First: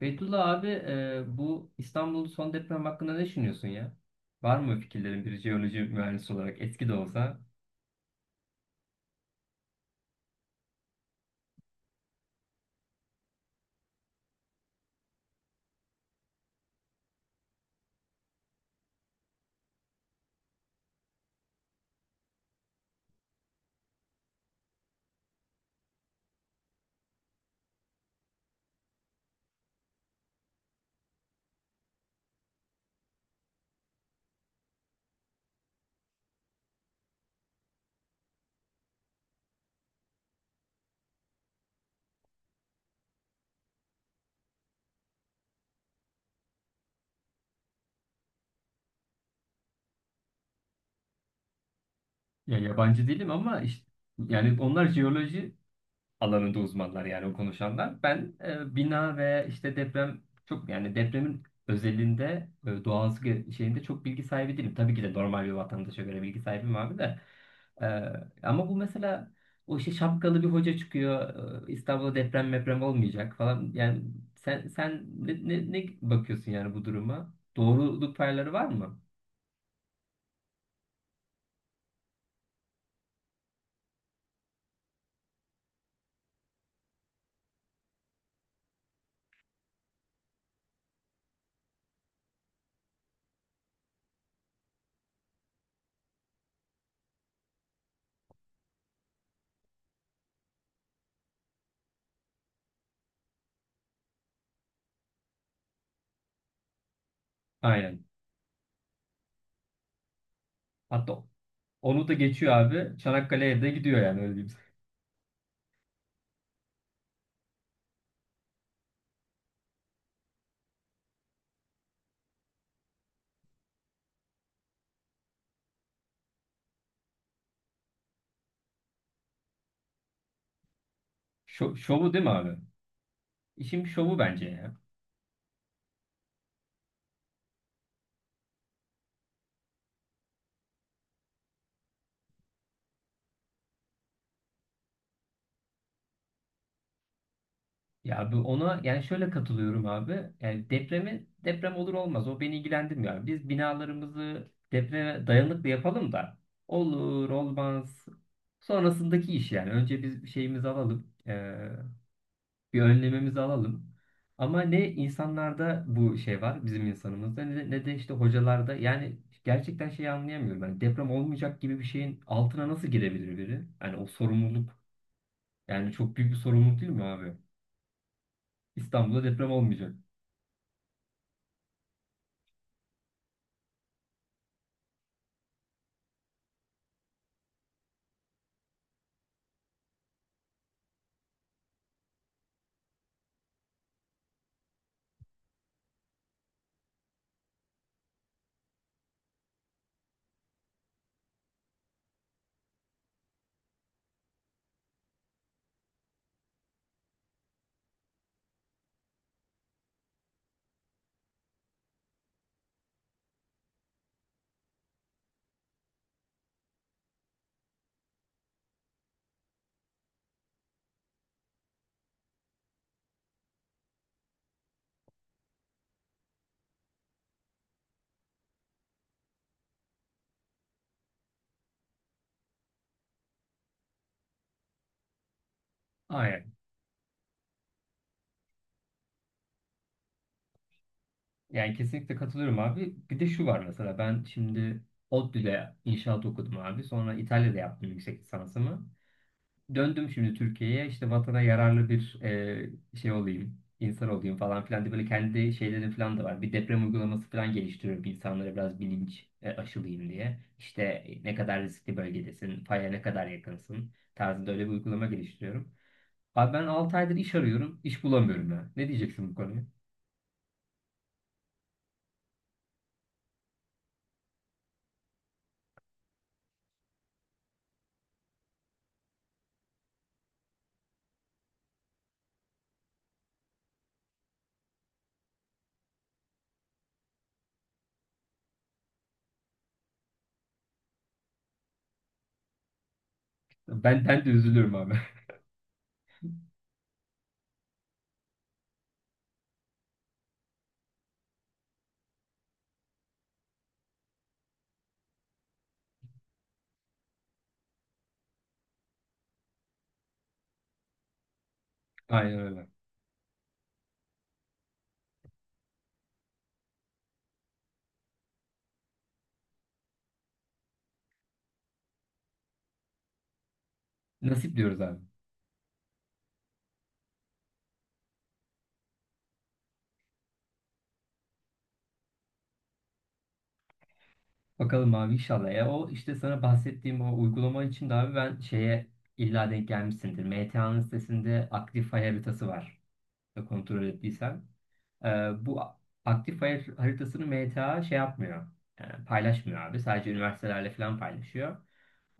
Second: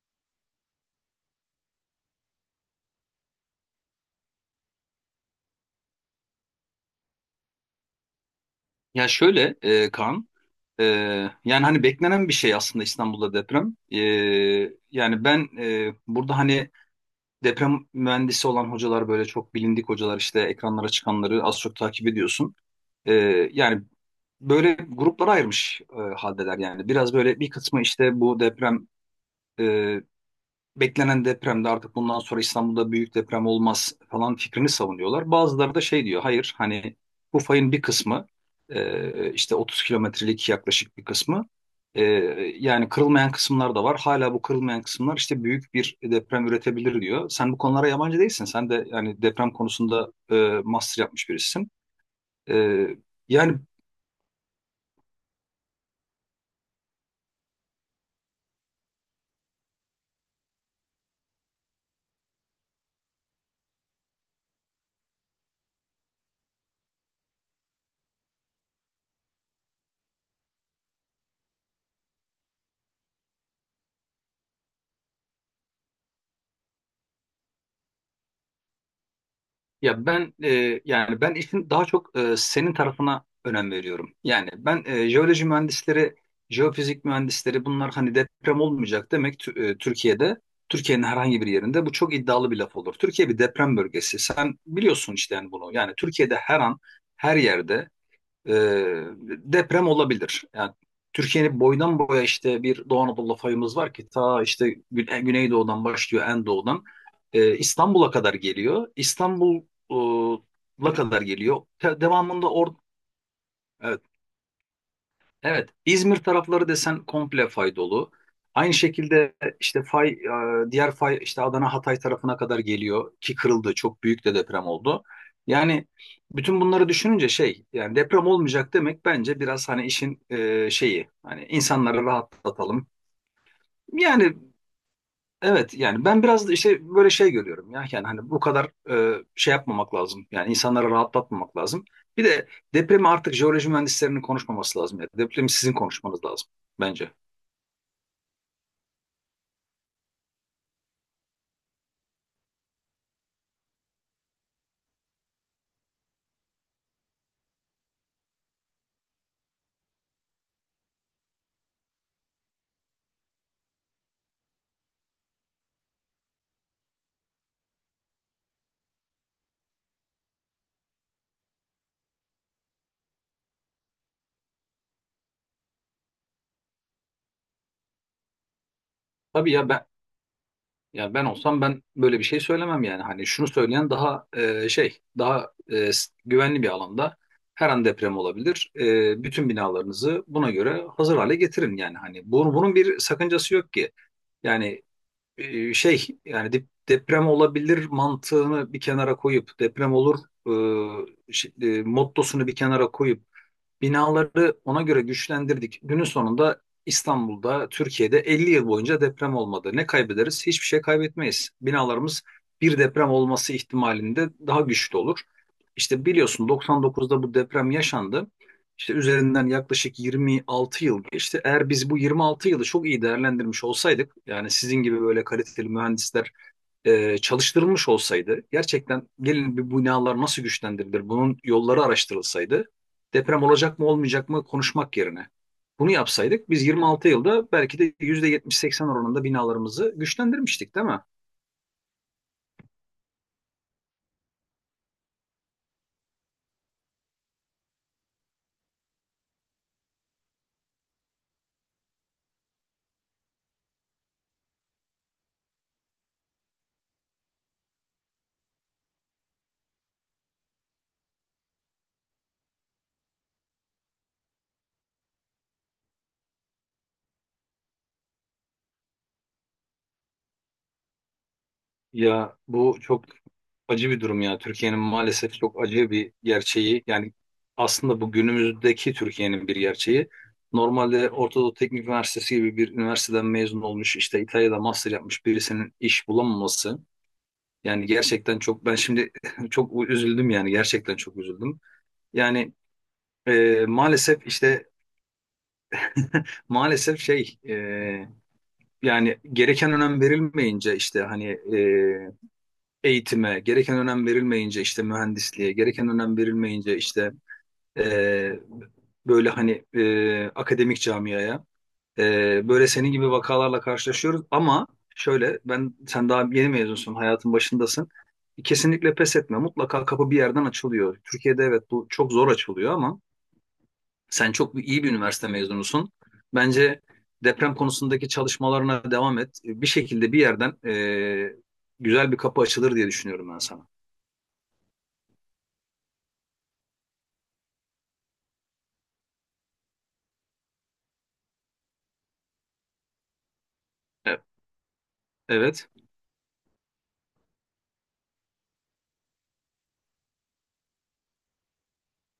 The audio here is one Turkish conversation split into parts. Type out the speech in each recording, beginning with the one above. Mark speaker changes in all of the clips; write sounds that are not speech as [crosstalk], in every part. Speaker 1: Beytullah abi bu İstanbul'un son deprem hakkında ne düşünüyorsun ya? Var mı fikirlerin bir jeoloji mühendisi olarak eski de olsa?
Speaker 2: Ya şöyle Kaan, e, yani hani beklenen bir şey aslında İstanbul'da deprem. Yani ben burada hani deprem mühendisi olan hocalar böyle çok bilindik hocalar işte ekranlara çıkanları az çok takip ediyorsun. E, yani böyle gruplara ayırmış haldeler yani. Biraz böyle bir kısmı işte bu deprem e, beklenen depremde artık bundan sonra İstanbul'da büyük deprem olmaz falan fikrini savunuyorlar. Bazıları da şey diyor hayır hani bu fayın bir kısmı işte 30 kilometrelik yaklaşık bir kısmı e, yani kırılmayan kısımlar da var. Hala bu kırılmayan kısımlar işte büyük bir deprem üretebilir diyor. Sen bu konulara yabancı değilsin. Sen de yani deprem konusunda master yapmış birisin.
Speaker 1: Ya
Speaker 2: E,
Speaker 1: yabancı değilim
Speaker 2: yani
Speaker 1: ama işte, yani onlar jeoloji alanında uzmanlar yani o konuşanlar. Ben bina ve işte deprem çok yani depremin özelinde şeyinde çok bilgi sahibi değilim. Tabii ki de normal bir vatandaşa göre bilgi sahibim abi de. E, Ama bu mesela o işte şapkalı bir hoca çıkıyor. İstanbul'da deprem meprem olmayacak falan. Yani sen ne bakıyorsun yani bu duruma? Doğruluk payları var mı?
Speaker 2: Ya ben yani ben işin daha çok senin tarafına önem veriyorum. Yani ben jeoloji mühendisleri, jeofizik mühendisleri bunlar hani deprem olmayacak demek Türkiye'de, Türkiye'nin herhangi bir yerinde bu çok iddialı bir laf olur. Türkiye bir deprem bölgesi. Sen biliyorsun işte yani bunu. Yani Türkiye'de her an her yerde ee, deprem olabilir. Yani Türkiye'nin boydan boya işte bir Doğu Anadolu fayımız var ki ta işte Güneydoğu'dan başlıyor en doğudan
Speaker 1: Aynen.
Speaker 2: İstanbul'a kadar geliyor. İstanbul'a kadar
Speaker 1: Hatta
Speaker 2: geliyor.
Speaker 1: onu da
Speaker 2: Devamında
Speaker 1: geçiyor abi. Çanakkale'ye de gidiyor
Speaker 2: evet,
Speaker 1: yani öyle diyeyim.
Speaker 2: Evet, İzmir tarafları desen komple fay dolu. Aynı şekilde işte fay, diğer fay işte Adana Hatay tarafına kadar geliyor ki kırıldı. Çok büyük de deprem oldu. Yani bütün bunları düşününce şey yani deprem olmayacak demek bence biraz hani işin şeyi hani insanları
Speaker 1: Şovu değil mi abi?
Speaker 2: rahatlatalım.
Speaker 1: İşin bir şovu
Speaker 2: Yani
Speaker 1: bence ya.
Speaker 2: evet yani ben biraz da işte böyle şey görüyorum ya yani hani bu kadar şey yapmamak lazım yani insanları rahatlatmamak lazım. Bir de depremi artık jeoloji mühendislerinin konuşmaması lazım ya depremi sizin konuşmanız lazım bence.
Speaker 1: Ya bu ona yani şöyle katılıyorum abi. Yani depremi deprem olur olmaz o beni ilgilendirmiyor. Abi. Biz binalarımızı depreme dayanıklı yapalım da olur olmaz sonrasındaki iş yani. Önce biz bir şeyimizi alalım. Bir önlemimizi alalım. Ama ne insanlarda bu şey var bizim insanımızda ne de işte hocalarda yani gerçekten şeyi anlayamıyorum. Yani deprem olmayacak gibi bir şeyin altına nasıl girebilir biri? Yani o sorumluluk yani çok büyük bir sorumluluk değil mi abi? İstanbul'da deprem
Speaker 2: Tabii ya ben
Speaker 1: olmayacak.
Speaker 2: ya ben olsam ben böyle bir şey söylemem yani hani şunu söyleyen daha şey daha güvenli bir alanda her an deprem olabilir. Bütün binalarınızı buna göre hazır hale getirin yani hani bunun bir sakıncası yok ki. Yani şey yani deprem olabilir mantığını bir kenara koyup deprem olur e, mottosunu bir kenara koyup binaları ona göre güçlendirdik. Günün sonunda İstanbul'da, Türkiye'de 50 yıl boyunca deprem olmadı. Ne kaybederiz? Hiçbir şey kaybetmeyiz. Binalarımız bir deprem olması ihtimalinde daha güçlü olur. İşte biliyorsun 99'da bu deprem yaşandı. İşte üzerinden yaklaşık 26 yıl geçti. Eğer biz bu 26 yılı çok iyi değerlendirmiş olsaydık, yani sizin gibi böyle kaliteli mühendisler çalıştırılmış olsaydı, gerçekten gelin bu binalar nasıl güçlendirilir, bunun yolları araştırılsaydı, deprem olacak mı olmayacak mı konuşmak yerine bunu yapsaydık
Speaker 1: Aynen.
Speaker 2: biz 26 yılda belki de %70-80 oranında binalarımızı güçlendirmiştik değil mi?
Speaker 1: Yani kesinlikle katılıyorum abi. Bir de şu var mesela ben şimdi ODTÜ'de inşaat okudum abi. Sonra İtalya'da yaptım yüksek lisansımı. Döndüm şimdi Türkiye'ye işte vatana yararlı bir şey olayım, insan olayım falan filan diye böyle kendi şeylerim falan da var. Bir deprem uygulaması falan geliştiriyorum insanlara biraz bilinç aşılayayım diye. İşte ne kadar riskli bölgedesin, faya ne kadar yakınsın tarzında öyle bir uygulama geliştiriyorum. Abi ben 6 aydır iş arıyorum, iş bulamıyorum ya. Ne diyeceksin bu konuya?
Speaker 2: Ya bu çok acı bir durum ya. Türkiye'nin maalesef çok acı bir gerçeği. Yani aslında bu günümüzdeki Türkiye'nin bir gerçeği. Normalde Orta Doğu Teknik Üniversitesi gibi bir üniversiteden mezun olmuş, işte İtalya'da master yapmış birisinin iş bulamaması. Yani gerçekten çok ben şimdi [laughs] çok üzüldüm yani gerçekten çok üzüldüm. Yani
Speaker 1: Ben
Speaker 2: maalesef
Speaker 1: de
Speaker 2: işte
Speaker 1: üzülüyorum abi.
Speaker 2: maalesef şey yani gereken önem verilmeyince işte hani e, eğitime gereken önem verilmeyince işte mühendisliğe gereken önem verilmeyince işte e, böyle hani akademik camiaya,
Speaker 1: Aynen
Speaker 2: Böyle
Speaker 1: öyle.
Speaker 2: senin gibi vakalarla karşılaşıyoruz ama şöyle ben sen daha yeni mezunsun, hayatın başındasın. Kesinlikle pes etme. Mutlaka kapı bir yerden açılıyor. Türkiye'de evet bu çok zor açılıyor ama sen
Speaker 1: Nasip
Speaker 2: çok
Speaker 1: diyoruz
Speaker 2: iyi bir
Speaker 1: abi.
Speaker 2: üniversite mezunusun. Bence deprem konusundaki çalışmalarına devam et. Bir şekilde bir yerden güzel bir kapı açılır diye düşünüyorum ben sana.
Speaker 1: Bakalım abi inşallah. Ya o işte sana bahsettiğim o uygulama için de abi ben şeye illa denk gelmişsindir. MTA'nın sitesinde aktif fay haritası var. Kontrol
Speaker 2: Evet.
Speaker 1: ettiysen. Bu
Speaker 2: Evet.
Speaker 1: aktif fay haritasını MTA şey yapmıyor. Yani paylaşmıyor abi. Sadece üniversitelerle falan paylaşıyor.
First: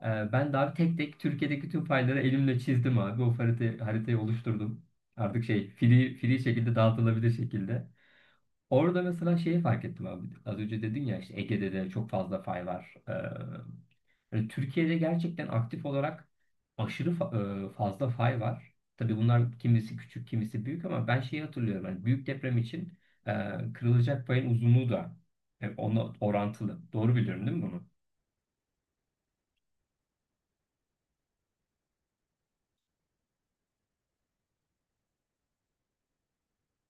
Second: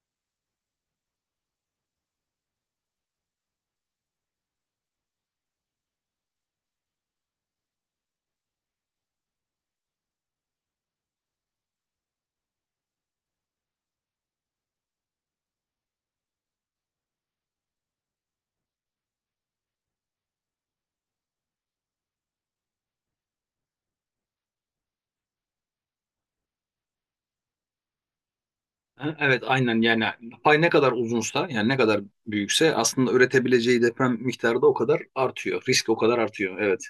Speaker 1: Ben de abi tek tek Türkiye'deki tüm fayları elimle çizdim abi. Haritayı oluşturdum. Artık şey free şekilde dağıtılabilir şekilde. Orada mesela şeyi fark ettim abi. Az önce dedin ya işte Ege'de de çok fazla fay var. Yani Türkiye'de gerçekten aktif olarak fazla fay var. Tabii bunlar kimisi küçük, kimisi büyük ama ben şeyi hatırlıyorum. Yani büyük deprem için e, kırılacak payın uzunluğu da ona orantılı. Doğru biliyorum değil mi bunu?
Speaker 2: Ha, Evet, aynen yani pay ne kadar uzunsa yani ne kadar büyükse aslında üretebileceği deprem miktarı da o kadar artıyor. Risk o kadar artıyor, evet.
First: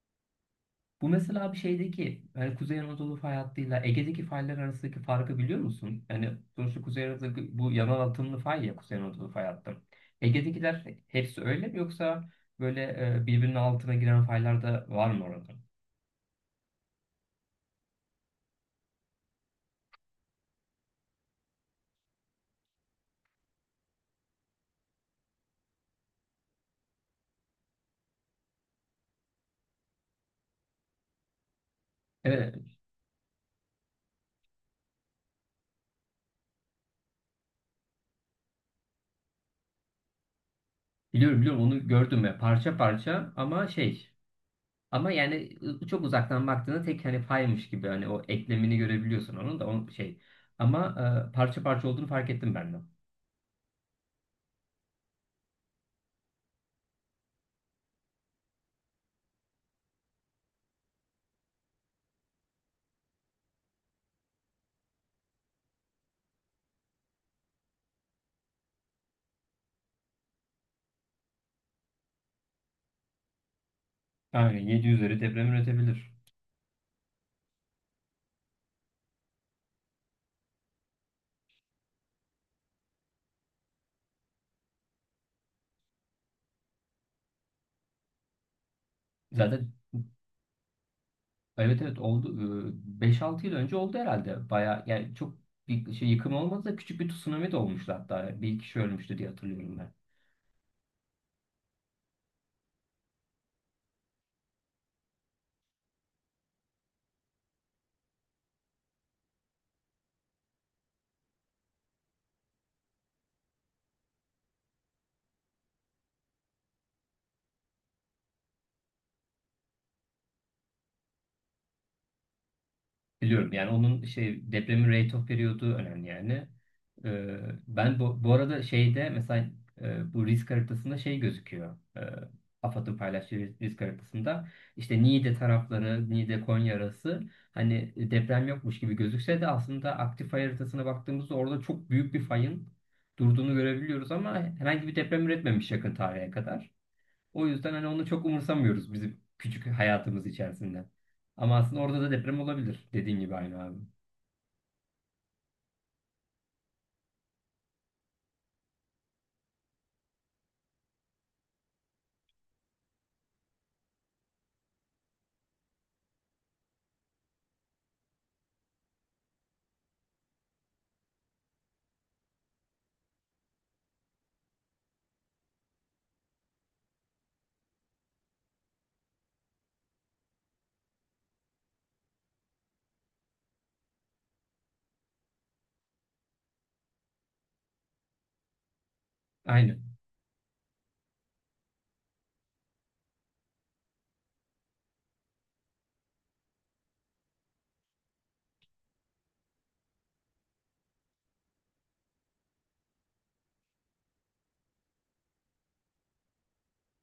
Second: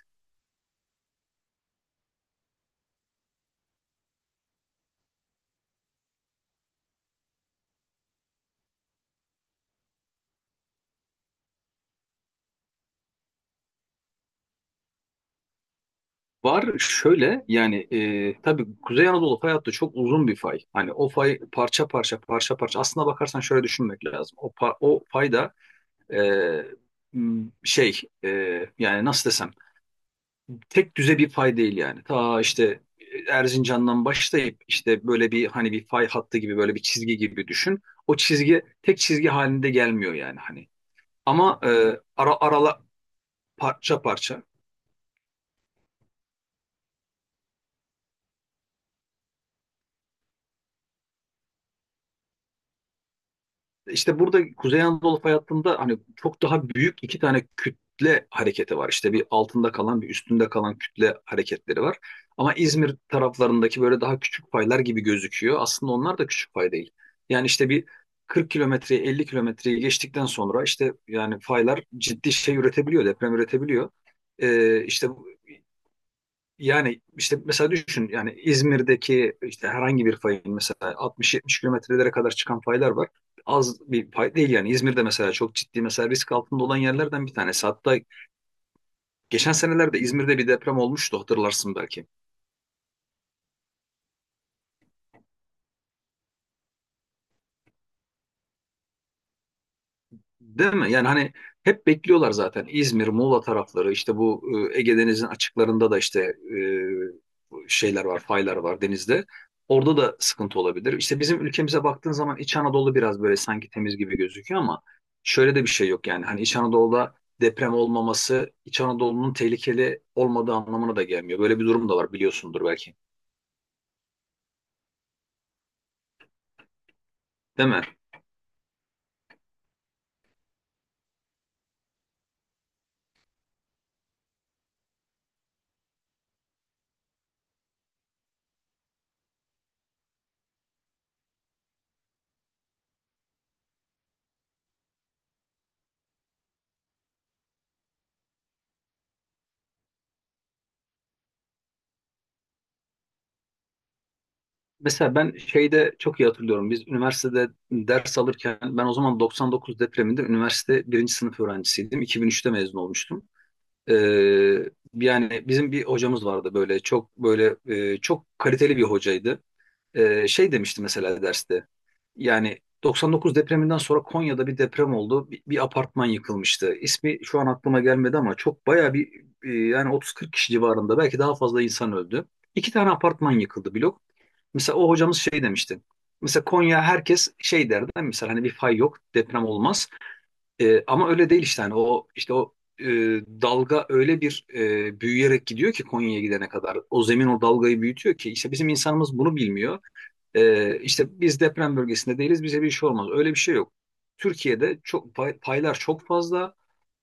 Speaker 1: Bu mesela bir şeydeki yani Kuzey Anadolu fay hattıyla Ege'deki faylar arasındaki farkı biliyor musun? Yani sonuçta Kuzey Anadolu bu yanal atımlı fay ya Kuzey Anadolu fay hattı. Ege'dekiler hepsi öyle mi yoksa böyle birbirinin altına giren faylar da var mı orada?
Speaker 2: Var şöyle yani tabii Kuzey Anadolu fay hattı çok uzun bir fay. Hani o fay parça parça parça parça aslına bakarsan şöyle düşünmek lazım. O fay da e, m, şey e, yani nasıl desem tek düze bir fay değil yani. Ta
Speaker 1: Evet,
Speaker 2: işte Erzincan'dan başlayıp işte böyle bir hani bir fay hattı gibi böyle bir çizgi gibi düşün. O çizgi tek çizgi halinde gelmiyor yani hani.
Speaker 1: biliyorum
Speaker 2: Ama
Speaker 1: biliyorum onu gördüm
Speaker 2: ara
Speaker 1: ya parça
Speaker 2: arala
Speaker 1: parça ama
Speaker 2: parça
Speaker 1: şey
Speaker 2: parça.
Speaker 1: ama yani çok uzaktan baktığında tek hani faymış gibi hani o eklemini görebiliyorsun onun da o şey ama parça parça olduğunu fark ettim ben de.
Speaker 2: İşte burada Kuzey Anadolu fay hattında hani çok daha büyük iki tane kütle hareketi var. İşte bir altında kalan bir üstünde kalan kütle hareketleri var. Ama İzmir taraflarındaki böyle daha küçük faylar gibi gözüküyor. Aslında onlar da küçük fay değil. Yani işte bir 40 kilometreyi 50 kilometreyi geçtikten sonra işte yani faylar ciddi şey üretebiliyor, deprem üretebiliyor.
Speaker 1: Aynen 7
Speaker 2: İşte
Speaker 1: üzeri deprem üretebilir.
Speaker 2: yani işte mesela düşün yani İzmir'deki işte herhangi bir fayın mesela 60-70 kilometrelere kadar çıkan faylar var. Az bir pay değil yani. İzmir'de mesela çok ciddi mesela risk altında olan yerlerden bir tanesi. Hatta geçen
Speaker 1: Zaten
Speaker 2: senelerde İzmir'de bir deprem olmuştu, hatırlarsın
Speaker 1: evet evet
Speaker 2: belki.
Speaker 1: oldu. 5-6 yıl önce oldu herhalde. Baya yani çok bir şey yıkım olmadı da küçük bir tsunami de olmuştu hatta. Bir kişi ölmüştü diye hatırlıyorum ben.
Speaker 2: Değil mi? Yani hani hep bekliyorlar zaten. İzmir, Muğla tarafları işte bu Ege Denizi'nin açıklarında da işte şeyler var, faylar var denizde. Orada da sıkıntı olabilir. İşte bizim ülkemize baktığın zaman İç Anadolu biraz böyle sanki temiz gibi gözüküyor ama şöyle de bir şey yok yani. Hani İç Anadolu'da deprem olmaması İç Anadolu'nun tehlikeli olmadığı anlamına da gelmiyor. Böyle bir durum da var, biliyorsundur belki.
Speaker 1: Biliyorum yani onun şey depremin rate of periyodu önemli yani. Ee,
Speaker 2: Değil mi?
Speaker 1: Ben bu arada şeyde mesela bu risk haritasında şey gözüküyor. AFAD'ın paylaştığı risk haritasında işte Niğde tarafları, Niğde Konya arası hani deprem yokmuş gibi gözükse de aslında aktif fay haritasına baktığımızda orada çok büyük bir fayın durduğunu görebiliyoruz ama herhangi bir deprem üretmemiş yakın tarihe kadar. O yüzden hani onu çok umursamıyoruz bizim küçük hayatımız içerisinde. Ama aslında orada da deprem olabilir. Dediğin gibi aynı abi.
Speaker 2: Mesela ben şeyde çok iyi hatırlıyorum. Biz üniversitede ders alırken ben o zaman 99 depreminde üniversite birinci sınıf öğrencisiydim. 2003'te mezun olmuştum. Ee, yani bizim bir hocamız vardı böyle çok böyle çok kaliteli bir hocaydı. Şey demişti mesela derste. Yani 99 depreminden sonra Konya'da bir deprem oldu. Bir apartman yıkılmıştı. İsmi şu an aklıma gelmedi ama çok bayağı bir yani 30-40 kişi civarında belki daha fazla insan öldü. İki tane apartman yıkıldı, blok. Mesela o hocamız şey demişti. Mesela Konya, herkes şey derdi. Mesela hani bir fay yok, deprem olmaz.
Speaker 1: Aynen.
Speaker 2: Ama öyle değil işte hani o işte o e, dalga öyle bir büyüyerek gidiyor ki Konya'ya gidene kadar. O zemin o dalgayı büyütüyor ki işte bizim insanımız bunu bilmiyor. İşte biz deprem bölgesinde değiliz, bize bir şey olmaz. Öyle bir şey yok. Türkiye'de çok paylar çok fazla.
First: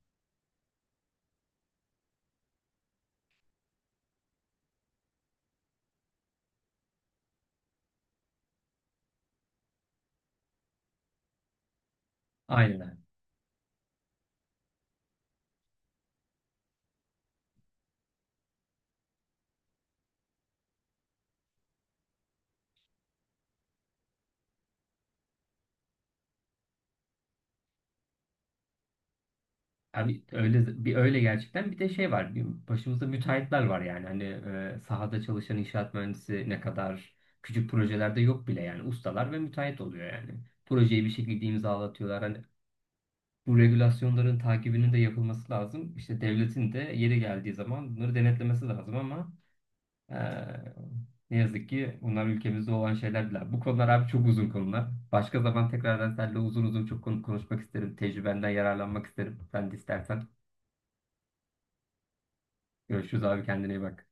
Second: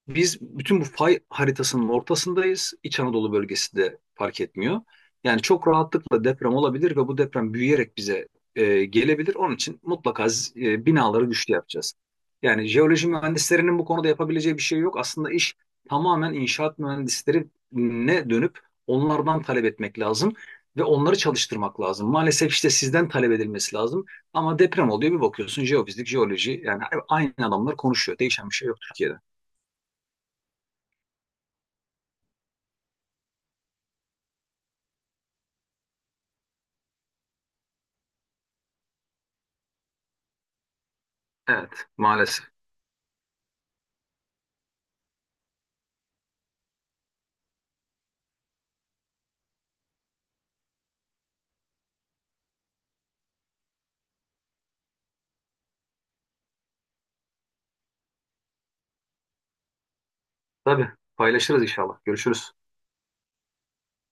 Speaker 2: Biz bütün bu fay haritasının ortasındayız. İç Anadolu bölgesi de fark etmiyor. Yani çok rahatlıkla deprem olabilir ve bu deprem büyüyerek bize gelebilir. Onun için mutlaka binaları güçlü yapacağız. Yani
Speaker 1: Aynen abi.
Speaker 2: jeoloji mühendislerinin bu konuda yapabileceği bir şey yok. Aslında iş tamamen inşaat mühendislerine dönüp onlardan talep etmek lazım ve onları çalıştırmak lazım. Maalesef işte sizden talep edilmesi lazım. Ama deprem oluyor bir bakıyorsun jeofizik, jeoloji yani aynı adamlar konuşuyor. Değişen bir şey yok Türkiye'de.
Speaker 1: Abi öyle bir öyle gerçekten bir de şey var. Bir başımızda müteahhitler var yani. Hani sahada çalışan inşaat mühendisi ne kadar küçük projelerde yok bile yani ustalar ve müteahhit oluyor yani. Projeyi bir şekilde
Speaker 2: Evet,
Speaker 1: imzalatıyorlar. Hani
Speaker 2: maalesef.
Speaker 1: bu regülasyonların takibinin de yapılması lazım. İşte devletin de yeri geldiği zaman bunları denetlemesi lazım ama Eee, ne yazık ki bunlar ülkemizde olan şeyler değil. Bu konular abi çok uzun konular. Başka zaman tekrardan seninle uzun uzun çok konu konuşmak isterim. Tecrübenden yararlanmak isterim. Sen de istersen.
Speaker 2: Tabii, paylaşırız inşallah. Görüşürüz.
Speaker 1: Görüşürüz abi, kendine iyi bak.